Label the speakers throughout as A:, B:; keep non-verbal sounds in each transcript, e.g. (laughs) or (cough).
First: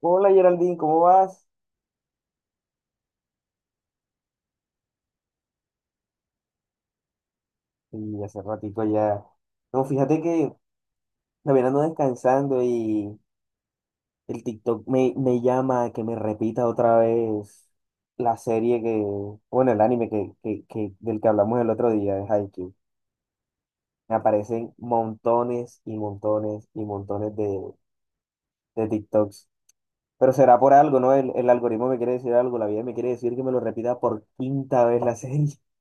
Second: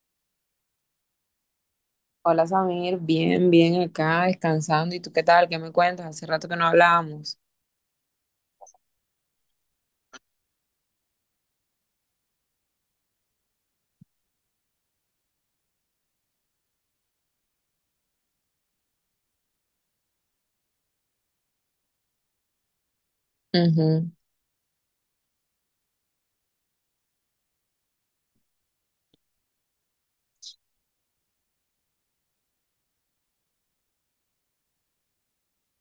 A: Hola Geraldine, ¿cómo vas?
B: Hola Samir, bien, bien acá, descansando. ¿Y tú qué tal? ¿Qué me cuentas? Hace rato que no hablábamos.
A: Y hace ratito ya. No, fíjate que también ando descansando y el TikTok me llama a que me repita otra vez la serie que, bueno, el anime del que hablamos el otro día, de Haikyuu.
B: Ujú.
A: Me aparecen montones y montones y montones de TikToks. Pero será por algo, ¿no? El algoritmo me quiere decir algo, la vida me quiere decir que me lo repita por quinta vez la serie. (laughs)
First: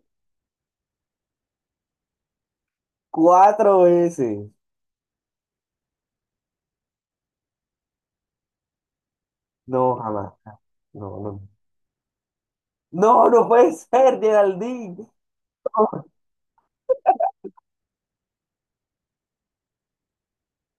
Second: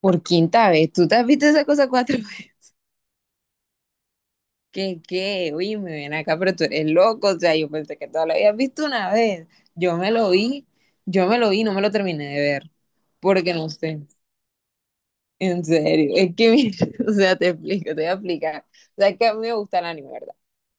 B: Por quinta vez, ¿tú te has visto esa cosa cuatro (laughs) veces?
A: Cuatro veces.
B: ¿Qué, qué? Oye, me ven acá, pero tú eres loco. O sea, yo pensé que tú lo habías visto una vez.
A: No,
B: Yo me lo
A: jamás.
B: vi,
A: No,
B: yo me
A: no.
B: lo vi, no me lo terminé de ver.
A: No, no
B: Porque no
A: puede
B: sé.
A: ser, Geraldine.
B: En
A: (laughs)
B: serio. Es que, mira, (laughs) o sea, te explico, te voy a explicar. O sea, es que a mí me gusta el anime, ¿verdad?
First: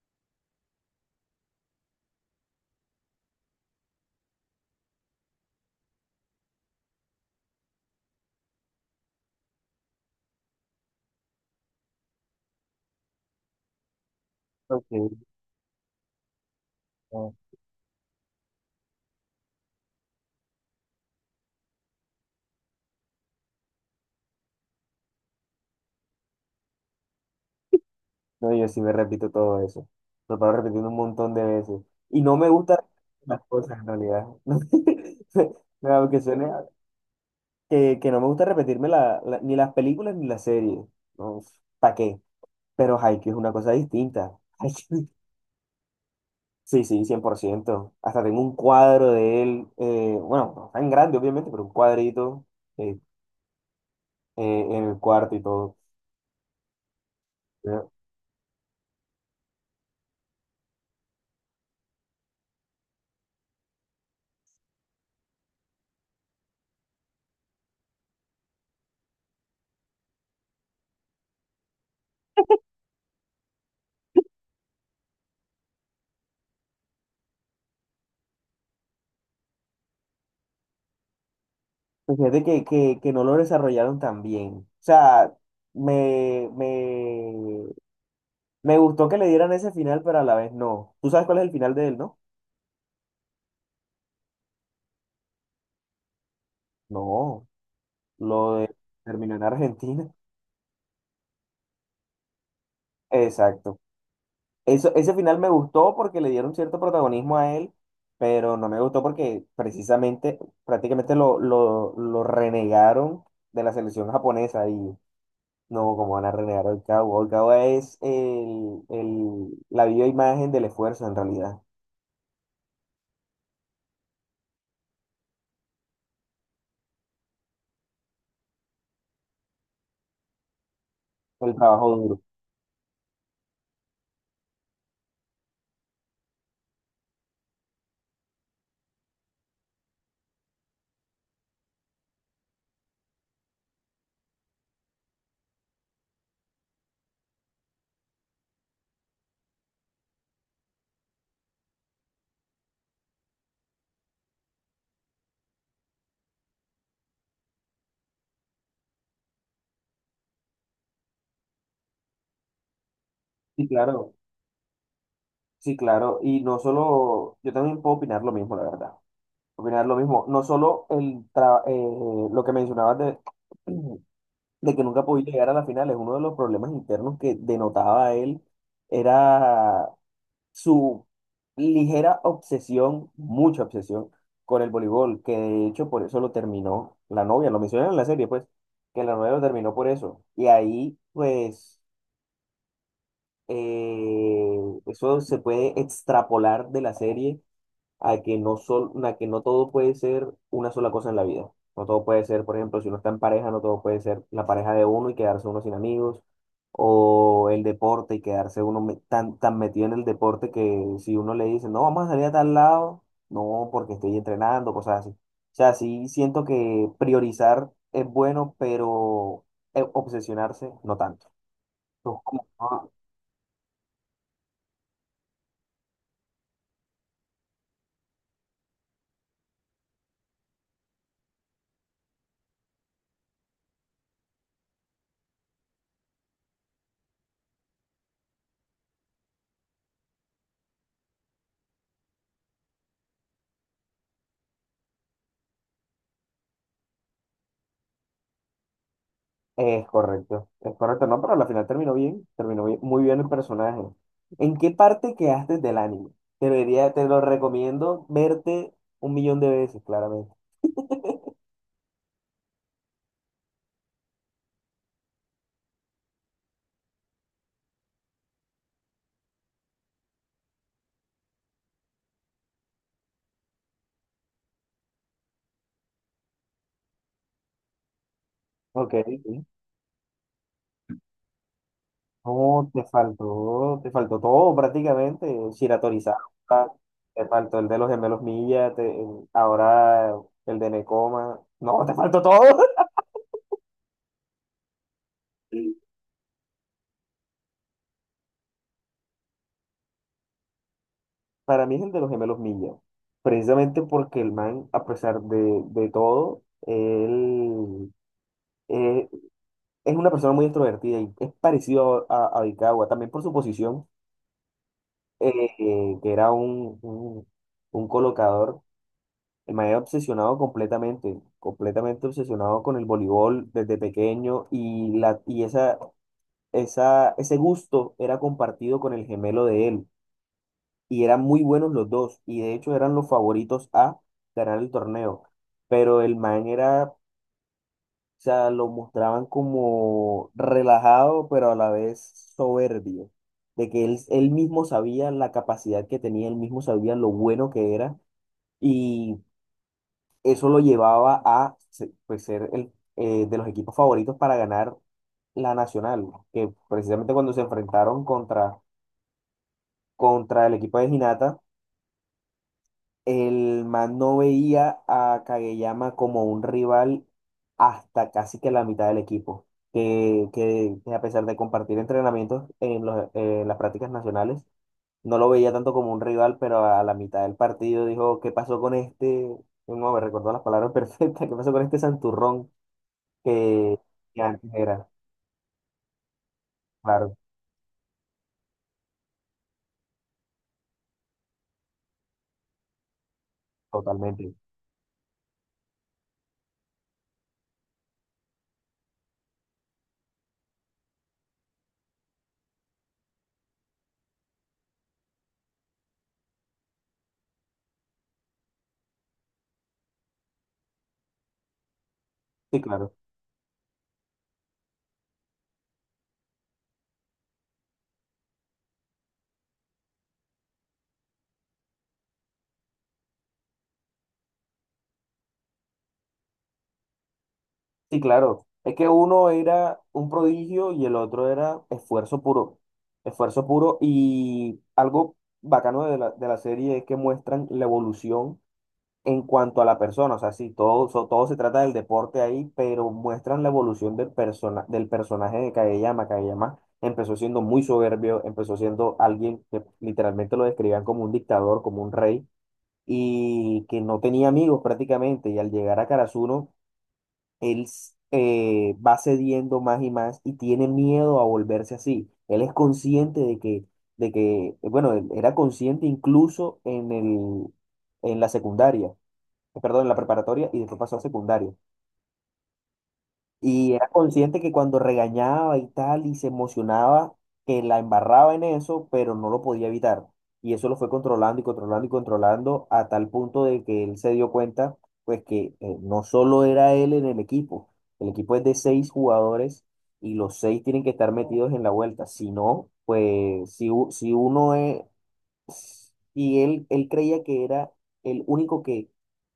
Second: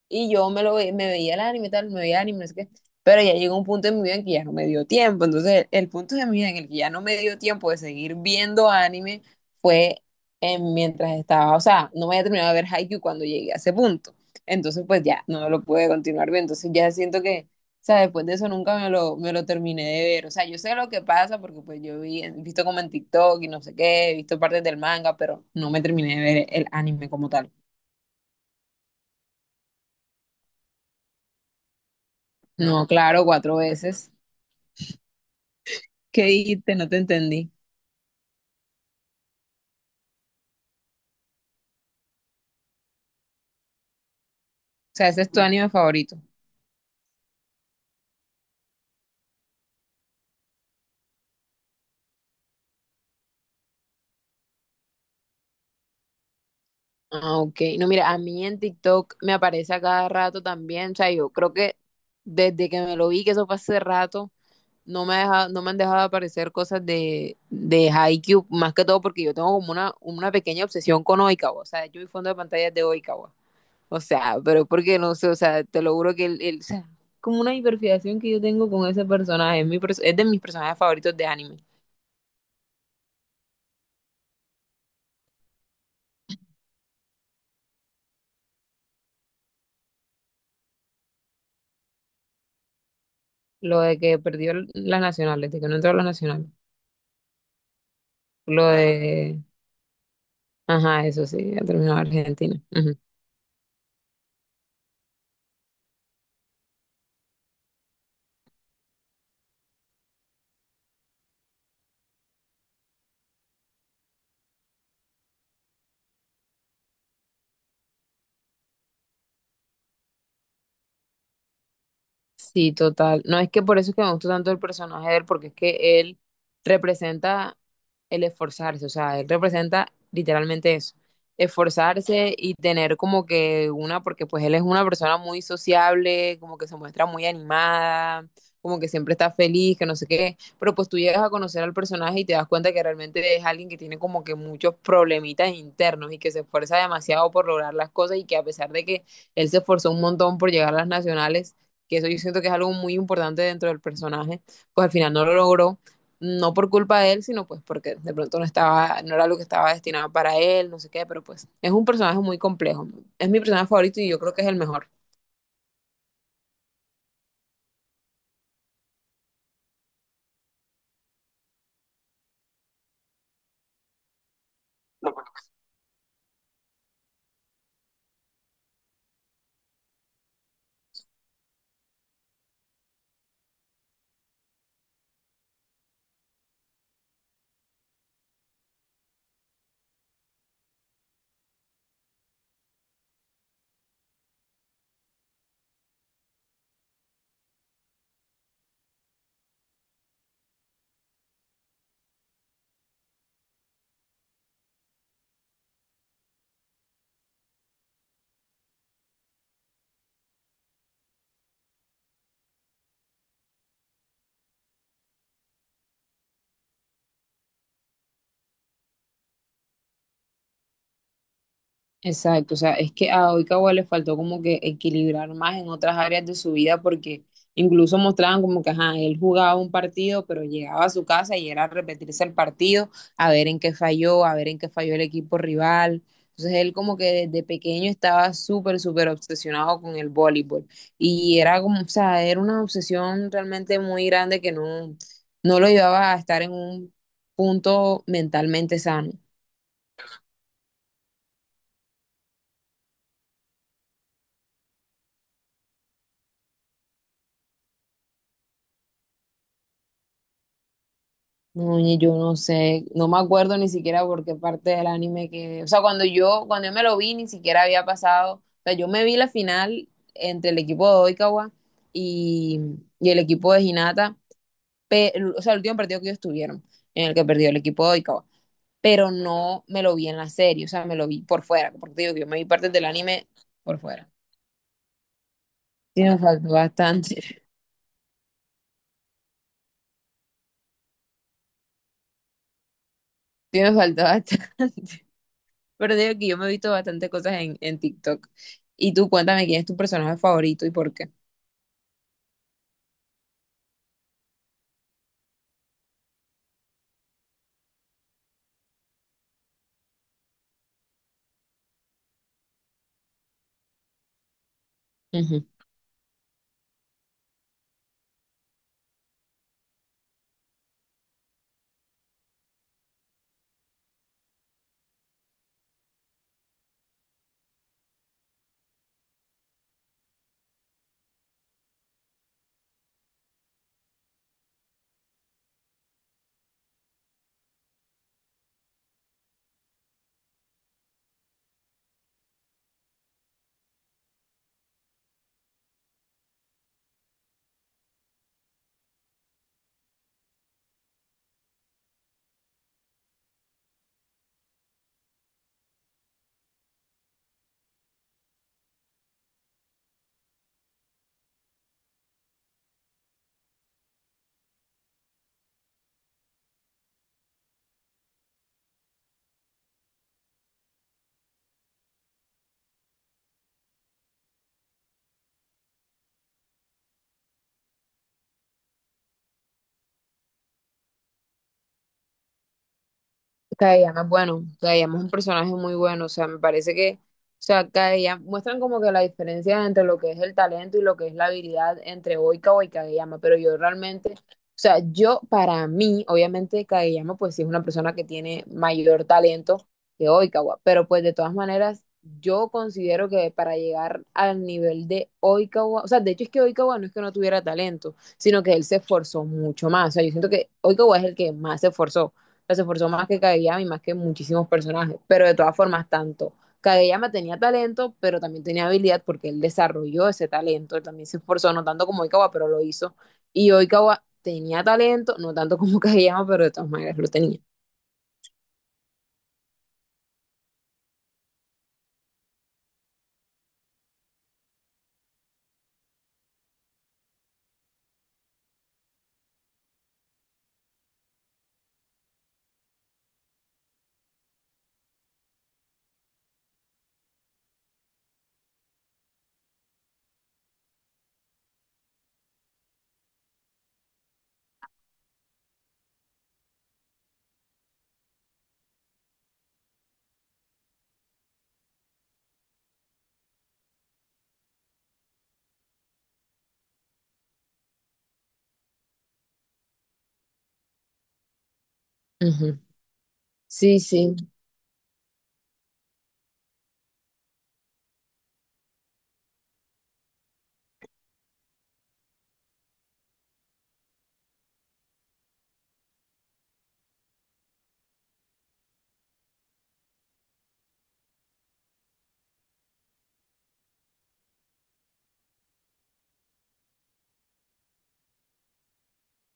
B: Y yo me lo ve- me veía el anime, tal, me veía el anime, no sé qué. Pero ya llegó un punto en mi vida en que ya no me dio tiempo. Entonces, el punto de mi vida en el que ya no me dio tiempo de seguir viendo anime fue mientras estaba, o sea, no me había terminado de ver Haikyuu cuando llegué a ese punto. Entonces,
A: Ok,
B: pues ya, no lo pude continuar viendo. Entonces, ya siento
A: no,
B: que, o sea, después de eso nunca me lo terminé de ver. O sea, yo sé lo que pasa porque pues yo vi, he visto como en TikTok y no sé qué, he visto partes del manga, pero no me terminé de ver el anime como tal.
A: no, yo sí me repito todo eso. Lo paro repitiendo un montón de veces. Y no me gusta
B: No, claro,
A: las
B: cuatro
A: cosas en
B: veces.
A: realidad. (laughs) No, aunque
B: ¿Qué
A: suene
B: dijiste? No te entendí.
A: que no me gusta repetirme ni las películas ni las series. No, ¿para qué? Pero Haikyuu es una cosa distinta.
B: O sea,
A: (laughs)
B: ese es tu anime favorito.
A: Sí, sí, 100%. Hasta tengo un cuadro de él. Bueno, no tan grande, obviamente, pero un cuadrito eh, en el cuarto y todo.
B: Ah, ok. No, mira, a mí en TikTok me aparece a cada rato también. O sea, yo creo que desde que me lo vi, que eso fue hace rato, no me han dejado de aparecer cosas de Haikyuu, más que todo porque yo tengo como una pequeña obsesión con Oikawa. O sea, yo mi fondo de pantalla es de Oikawa. O sea, pero porque no sé, o sea, te lo juro que o sea, como una hiperfijación que yo tengo con ese personaje. Es de mis personajes favoritos de anime.
A: Pues, fíjate que no lo desarrollaron tan bien. O sea, me, me, me gustó que le dieran ese final, pero a la vez no. ¿Tú sabes cuál es el final de él, no?
B: Lo de que perdió el- Las nacionales, de que no entró a las nacionales.
A: No, lo
B: Lo
A: de- terminó en
B: de...
A: Argentina.
B: Ajá, eso sí, ha terminado Argentina. Ujú.
A: (laughs) Exacto. Eso, ese final me gustó porque le dieron cierto protagonismo a él, pero no me gustó porque precisamente, prácticamente lo renegaron de la selección japonesa. Y no, como van a renegar al cabo? El cabo es el, la viva imagen del esfuerzo, en realidad.
B: Sí, total. No es que por eso es que me gustó tanto el personaje de él, porque es que él representa el esforzarse, o sea, él representa literalmente eso,
A: El trabajo duro.
B: esforzarse y tener como que una, porque pues él es una persona muy sociable, como que se muestra muy animada, como que siempre está feliz, que no sé qué, pero pues tú llegas a conocer al personaje y te das cuenta que realmente es alguien que tiene como que muchos problemitas internos y que se esfuerza demasiado por lograr las cosas y que a pesar de que él se esforzó un montón por llegar a las nacionales, que eso yo siento que es algo muy importante dentro del personaje, pues al final no lo logró no por culpa de él, sino pues porque de pronto no estaba, no era lo que estaba destinado para él, no sé qué, pero pues es un personaje muy complejo. Es mi
A: Sí,
B: personaje favorito y
A: claro.
B: yo creo que es el mejor.
A: Sí, claro. Y no solo, yo también puedo opinar lo mismo, la verdad. Opinar lo mismo. No solo lo que mencionabas de, (clears throat) de que nunca podía llegar a la final, es uno de los problemas internos que denotaba él. Era su ligera obsesión, mucha obsesión con el voleibol, que de hecho por eso lo terminó la novia, lo mencionan en la serie, pues, que la novia lo terminó por eso. Y ahí, pues, eh, eso se puede extrapolar de la serie a que no todo puede ser una sola cosa en la vida. No todo puede ser, por ejemplo, si uno está en pareja, no todo puede ser la pareja de uno y quedarse uno sin amigos, o el deporte y quedarse uno tan metido en el deporte que si uno le dice, no, vamos a salir a tal lado, no, porque estoy entrenando, cosas así. O sea, sí siento que priorizar es bueno, pero obsesionarse no tanto.
B: Exacto, o sea, es que a Oikawa le faltó como que equilibrar más en otras áreas de su vida porque incluso mostraban como que, ajá, él jugaba un partido, pero llegaba a su casa y era a repetirse el partido, a ver en qué falló, a ver en qué falló el equipo rival. Entonces él como que desde pequeño estaba súper, súper obsesionado con el voleibol y era como, o sea, era una obsesión realmente muy grande que no, no lo llevaba a estar en un punto mentalmente sano.
A: Es correcto, no, pero al final terminó bien, muy bien el personaje. ¿En qué parte quedaste del anime? Te lo recomiendo verte un millón de veces, claramente.
B: No, ni yo no sé, no me acuerdo ni siquiera por qué parte del anime que, o sea, cuando yo me lo vi, ni siquiera había pasado, o sea, yo me vi la final entre el equipo de Oikawa y, y el equipo de Hinata, o sea, el último partido que ellos tuvieron, en el que perdió el equipo de Oikawa,
A: Ok,
B: pero
A: sí.
B: no me lo vi en la serie, o sea, me lo vi por fuera, porque te digo que yo me vi
A: No,
B: partes
A: te
B: del anime por
A: faltó, te
B: fuera.
A: faltó todo prácticamente.
B: Sí,
A: Shiratorizawa,
B: me faltó
A: te
B: bastante, (laughs)
A: faltó el de los gemelos Milla, ahora el de Nekoma, no, te faltó todo. (laughs)
B: sí, me faltó bastante. Pero digo que yo me he visto bastante cosas en TikTok. Y tú cuéntame quién es tu personaje favorito y por qué.
A: Para mí es el de los gemelos Milla, precisamente porque el man, a pesar de todo, él eh, es una persona muy extrovertida y es parecido a Vicagua, también por su posición, que era un colocador. El man era obsesionado completamente, completamente obsesionado con el voleibol desde pequeño y, y ese gusto era compartido con el gemelo de él y eran muy buenos los dos y de hecho eran los favoritos a ganar el torneo, pero el man era... O sea, lo mostraban como relajado, pero a la vez soberbio, de que él mismo sabía la capacidad que tenía, él mismo sabía lo bueno que era, y eso lo llevaba a pues, ser de los equipos favoritos para ganar la Nacional, que precisamente cuando se enfrentaron contra el equipo de Ginata. El man no veía a Kageyama como un rival hasta casi que la mitad del equipo, que a pesar de compartir entrenamientos en las prácticas nacionales, no lo veía tanto como un rival, pero a la mitad del partido dijo, ¿qué pasó con este? No, me recordó las palabras (laughs) perfectas, ¿qué pasó con este santurrón que,
B: Kadeyama es
A: que
B: bueno,
A: antes era?
B: Kadeyama es un personaje muy bueno, o sea, me parece que,
A: Claro,
B: o sea, Kadeyama, muestran como que la diferencia entre lo que es el talento y lo que es la habilidad entre Oikawa y Kadeyama, pero yo realmente, o
A: totalmente.
B: sea, yo para mí, obviamente Kadeyama pues sí es una persona que tiene mayor talento que Oikawa, pero pues de todas maneras, yo considero que para llegar al nivel de Oikawa, o sea, de hecho es que Oikawa no es que no tuviera talento, sino que él se esforzó mucho más, o sea, yo siento que Oikawa es el que más
A: Sí,
B: se esforzó
A: claro.
B: más que Kageyama y más que muchísimos personajes. Pero de todas formas, tanto Kageyama tenía talento, pero también tenía habilidad porque él desarrolló ese talento. Él también se esforzó, no tanto como Oikawa, pero lo hizo. Y Oikawa tenía talento, no tanto como (laughs) Kageyama, pero de todas maneras lo tenía.
A: Sí, claro. Es que uno era un prodigio y el otro era esfuerzo puro. Esfuerzo puro y algo bacano de la serie es que muestran la evolución en cuanto a la persona. O sea, sí, todo, todo se trata del deporte ahí, pero muestran la evolución del personaje de Kageyama. Kageyama empezó siendo muy soberbio, empezó siendo alguien que literalmente lo describían como un dictador, como un rey, y que no tenía amigos prácticamente. Y al llegar a Karasuno él va cediendo más y más y tiene miedo a volverse así. Él es consciente de que, él era consciente incluso en el, en la secundaria, perdón, en la preparatoria y después pasó a secundaria.
B: Ujú.
A: Y
B: Sí,
A: era
B: sí.
A: consciente que cuando regañaba y tal, y se emocionaba, que la embarraba en eso, pero no lo podía evitar. Y eso lo fue controlando y controlando y controlando a tal punto de que él se dio cuenta, pues que no solo era él en el equipo es de seis jugadores y los seis tienen que estar metidos en la vuelta. Si no, pues si uno es, y él creía que era el único que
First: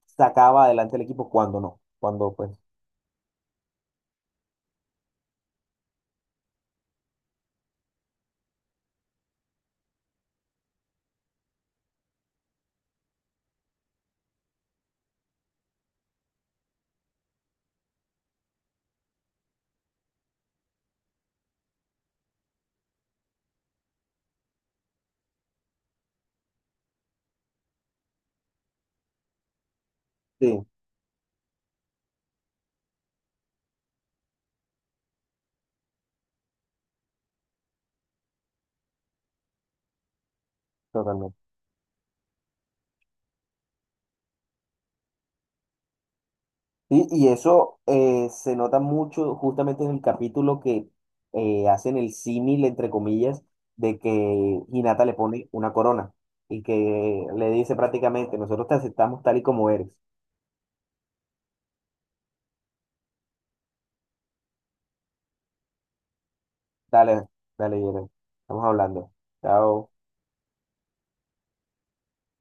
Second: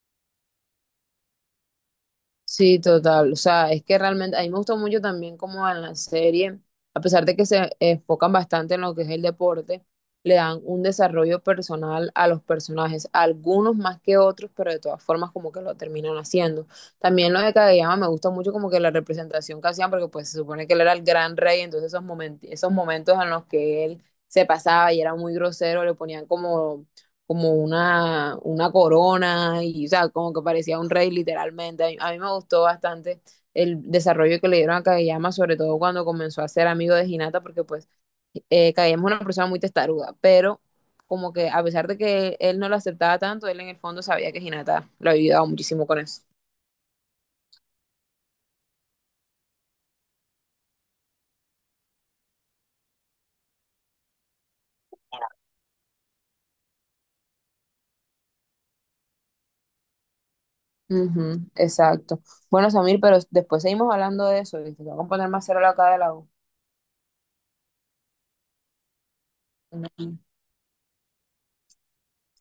A: sacaba adelante el equipo cuando no, cuando pues
B: Sí, total. O sea, es que realmente a mí me gustó mucho también como en la serie, a pesar de que se enfocan bastante en lo que es el deporte, le dan un desarrollo personal a los personajes, algunos más que otros, pero de todas formas como que lo terminan haciendo. También lo de Kageyama me gusta mucho como que la representación que hacían, porque pues se supone que él era el gran rey, entonces esos momentos en los que él se pasaba y era muy grosero, le ponían como una corona y, o sea, como que
A: sí,
B: parecía un rey literalmente. A mí me gustó bastante el desarrollo que le dieron a Kageyama, sobre todo cuando comenzó a ser amigo de Hinata, porque pues Kageyama es una persona muy testaruda, pero como
A: totalmente.
B: que a pesar de que él no lo aceptaba tanto, él en el fondo sabía que Hinata lo había ayudado muchísimo con eso.
A: Y eso se nota mucho justamente en el capítulo que hacen el símil, entre comillas, de que Hinata le pone una corona y que le dice prácticamente, nosotros te aceptamos tal y como eres.
B: Ujú, exacto. Bueno, Samir, pero después seguimos hablando de eso, ¿viste? Te voy a poner más cero la acá de la U.
A: Dale, dale, Yeren, estamos hablando. Chao.